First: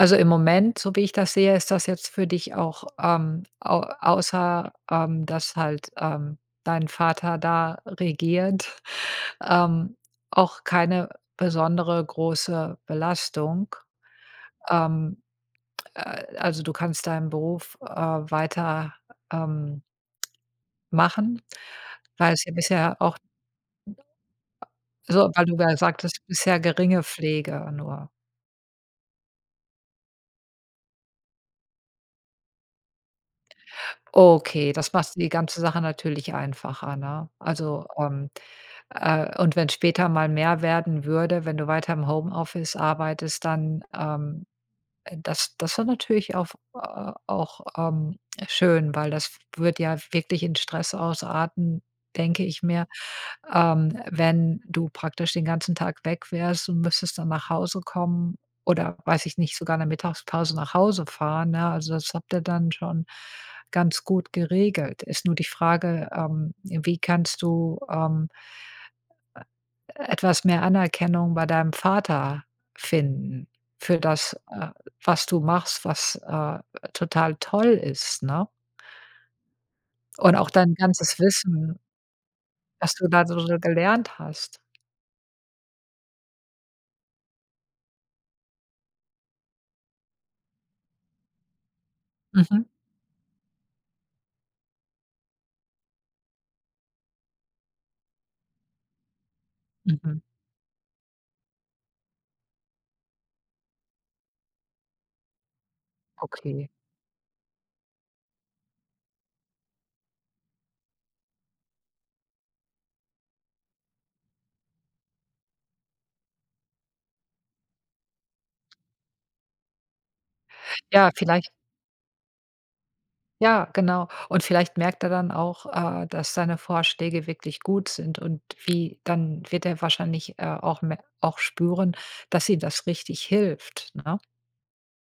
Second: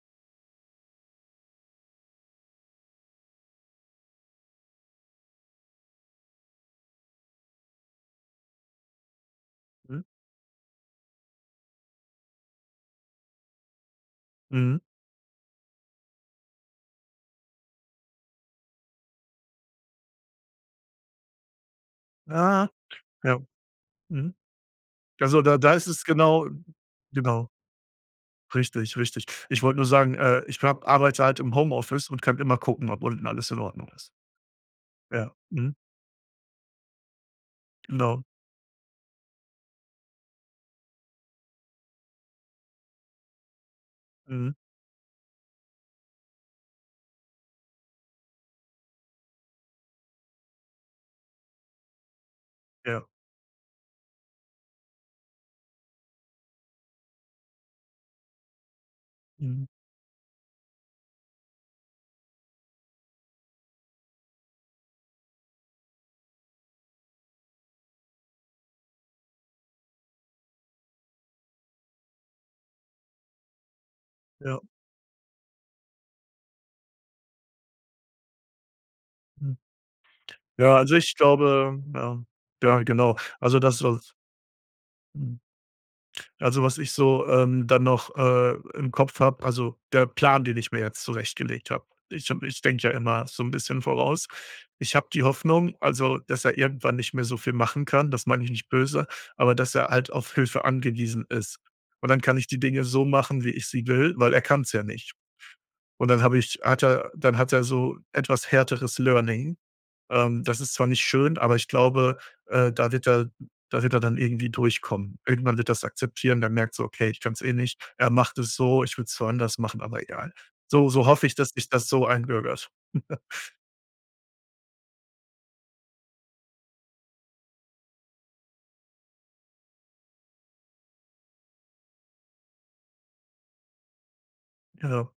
Also, im Moment, so wie ich das sehe, ist das jetzt für dich auch, ähm, au außer, ähm, dass halt, ähm, dein Vater da regiert, ähm, Mhm. auch keine besondere, große Belastung. Mhm. Ähm, äh, also du kannst deinen Beruf, äh, weiter, ähm, machen, weil es ja Ja. bisher auch ja. Mhm. so Also, weil du da da ja ist es sagtest genau bisher geringe genau. Pflege nur. Richtig, richtig. Ich wollte nur sagen, äh, ich habe arbeite halt im Homeoffice und kann immer gucken, ob unten alles in Ordnung ist. Okay, das macht die Ja. ganze Mhm. Sache natürlich einfacher, ne? Also, Genau. ähm, äh und wenn später mal mehr werden würde, wenn du weiter im Homeoffice arbeitest, dann, ähm, Mhm. äh, das das wär natürlich auf auch, ähm, schön, weil das f würde ja wirklich in Stress ausarten, denke ich mir, Ja. ähm, wenn du praktisch den ganzen Tag weg wärst und müsstest dann nach Hause kommen oder, weiß ich nicht, Mhm. sogar in der Mittagspause nach Hause fahren, ne? Also, das habt ihr dann schon ganz gut geregelt. Ist nur die Frage, ähm, wie kannst du, ähm äh, etwas mehr Anerkennung bei deinem Vater finden für das, Ja. äh, was du machst, was, äh, total toll ist, ne? Mhm. Und auch dein Ja, also ich ganzes Wissen glaube Ja. Ja, was du genau. da so Also schnell das soll's gelernt hast. Mhm. Also, was ich so, ähm, dann noch, äh, im Kopf habe also der Plan, den ich mir jetzt zurechtgelegt habe: Ich habe ich Mhm. denke ja immer so 'n bisschen voraus. Ich habe die Hoffnung, also, dass er irgendwann nicht mehr so viel machen kann. Das meine ich nicht böse, aber dass er halt Mhm. auf Hilfe angewiesen ist. Und dann kann ich die Dinge so machen, wie ich sie will, weil er kann's ja nicht. Und dann habe ich Okay. hat er dann hat er so etwas härteres Learning. Ähm, das ist zwar nicht schön, aber ich glaube, äh, da wird er da wird er dann irgendwie durchkommen. Irgendwann wird er's akzeptieren, der merkt so: „Okay, ich kann's eh nicht. Er macht es so, ich würde es zwar anders machen, aber egal.” So so Ja, hoffe ich, dass vielleicht sich das so einbürgert. Ja, genau, und vielleicht merkt er dann auch, äh, dass deine Vorschläge wirklich gut sind und wie dann wird er wahrscheinlich, äh, auch me auch spüren, dass ihr das richtig hilft, ne? Ja.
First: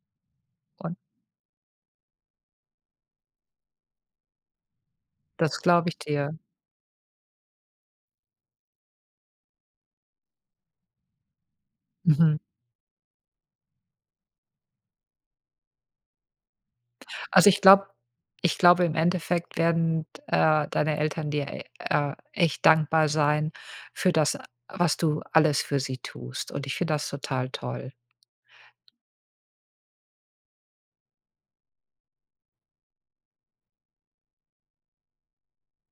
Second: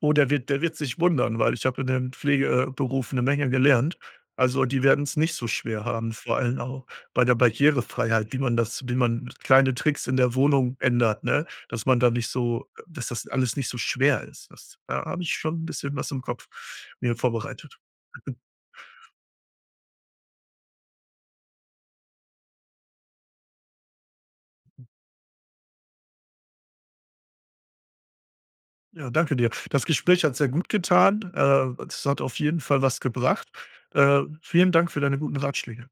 Oh, der wird der wird Und sich wundern, weil ich habe in dem Pflege äh, Beruf 'ne Menge gelernt. Also, die werden's nicht so Das schwer glaube ich haben, dir. vor allem auch bei der Barrierefreiheit, wie man das wie man kleine Tricks in der Wohnung ändert, ne? Dass man da nicht Mhm. so äh, dass das alles nicht so schwer ist. Das da hab ich schon bisschen was im Kopf mir Also, ich vorbereitet. glaub ich glaube im Endeffekt werden, äh, deine Eltern dir e äh echt dankbar sein für das, was du alles für sie tust. Und ich finde das total toll. Ja, danke dir. Das Gespräch hat sehr gut getan. Äh, es hat auf jeden Fall was gebracht. Äh, vielen Dank für deine guten Ratschläge.